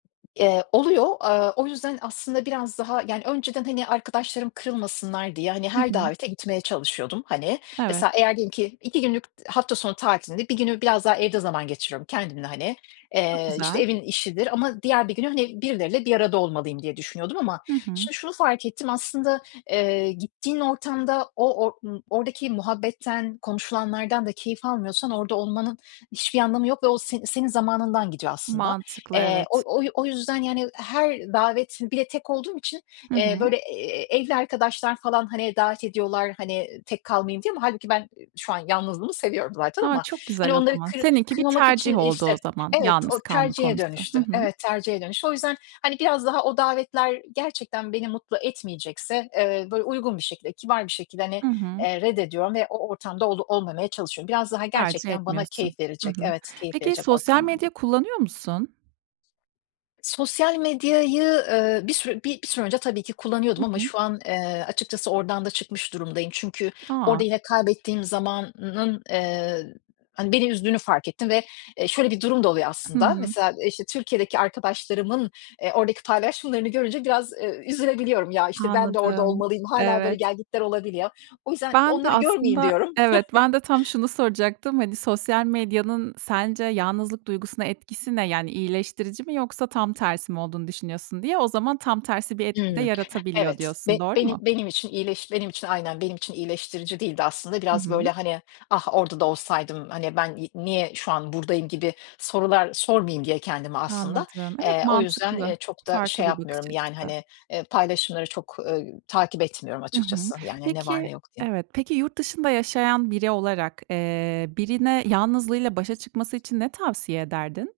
Eee, oluyor. Eee, o yüzden aslında biraz daha yani önceden, hani, arkadaşlarım kırılmasınlar diye, hani, Hı her hı. davete gitmeye çalışıyordum. Hani, mesela Evet. eğer diyelim ki 2 günlük hafta sonu tatilinde, bir günü biraz daha evde zaman geçiriyorum kendimle, hani, Çok eee, işte, güzel. evin işidir Ama diğer bir günü, hani birileriyle bir arada olmalıyım diye düşünüyordum ama Hı hı. şimdi şunu fark ettim: Aslında, eee, gittiğin ortamda o or ımm, oradaki muhabbetten, konuşulanlardan da keyif almıyorsan orada olmanın hiçbir anlamı yok ve o s senin zamanından gidiyor aslında. Mantıklı, Eee, o evet. oy o yüzden, yani, her davetin Bir de tek olduğum için, Hı eee, hı. böyle, eee, evli arkadaşlar falan, hani, davet ediyorlar hani, tek kalmayayım diye ama hâlbuki ben şu an yalnızlığımı seviyorum zaten A, ama çok hani güzel o onları zaman. kır Seninki bir kırmamak için tercih oldu İşte, o zaman evet, o yalnız kalma tercihe konusu. Hı dönüştü. hı. Evet, tercihe dönüştü. O yüzden, hani, biraz daha o davetler gerçekten beni mutlu etmeyecekse, eee, böyle uygun bir şekilde, kibar bir şekilde, hani, Hı hı. eee, reddediyorum ve o ortamda ol olmamaya çalışıyorum. Biraz daha Tercih gerçekten bana etmiyorsun. keyif Hı verecek hı. evet, keyif Peki verecek sosyal ortamlarda. medya kullanıyor musun? Sosyal medyayı, eee, bir sü bir bir süre önce tabii ki Hı kullanıyordum ama hı. şu an, eee, açıkçası oradan da çıkmış durumdayım. Çünkü A! orada yine kaybettiğim zamanın, eee, hani beni üzdüğünü fark ettim ve, eee, şöyle bir durum da oluyor Hı aslında: hı. Mesela, işte, Türkiye'deki arkadaşlarımın, eee, oradaki paylaşımlarını görünce biraz, eee, üzülebiliyorum. "Ya işte ben de orada Anladım. olmalıyım." Hâlâ böyle Evet. gelgitler olabiliyor. O yüzden Ben de "Onları görmeyeyim." aslında diyorum. Evet, ben de tam şunu soracaktım: Hani, sosyal medyanın sence yalnızlık duygusuna etkisi ne? Yani iyileştirici mi yoksa tam tersi mi olduğunu düşünüyorsun, diye o zaman tam tersi bir etki de Hımm. yaratabiliyor Evet, be diyorsun. Doğru benim mu? benim için iyileş benim için aynen, benim için iyileştirici değildi aslında. Hı Biraz böyle, hı. hani, "Ah, orada da olsaydım. Hani, ben y niye şu an buradayım?" gibi sorular sormayayım diye kendime aslında. Anladım. Evet, Eee, o yüzden, mantıklı. eee, çok da Farklı şey bir bakış yapmıyorum, yani açısı. hani, eee, paylaşımları çok, eee, takip etmiyorum Hı hı. açıkçası, yani, "Ne var, Peki ne yok?" diye. Evet, peki yurt dışında yaşayan biri olarak, eee, birine yalnızlığıyla başa çıkması için ne tavsiye ederdin?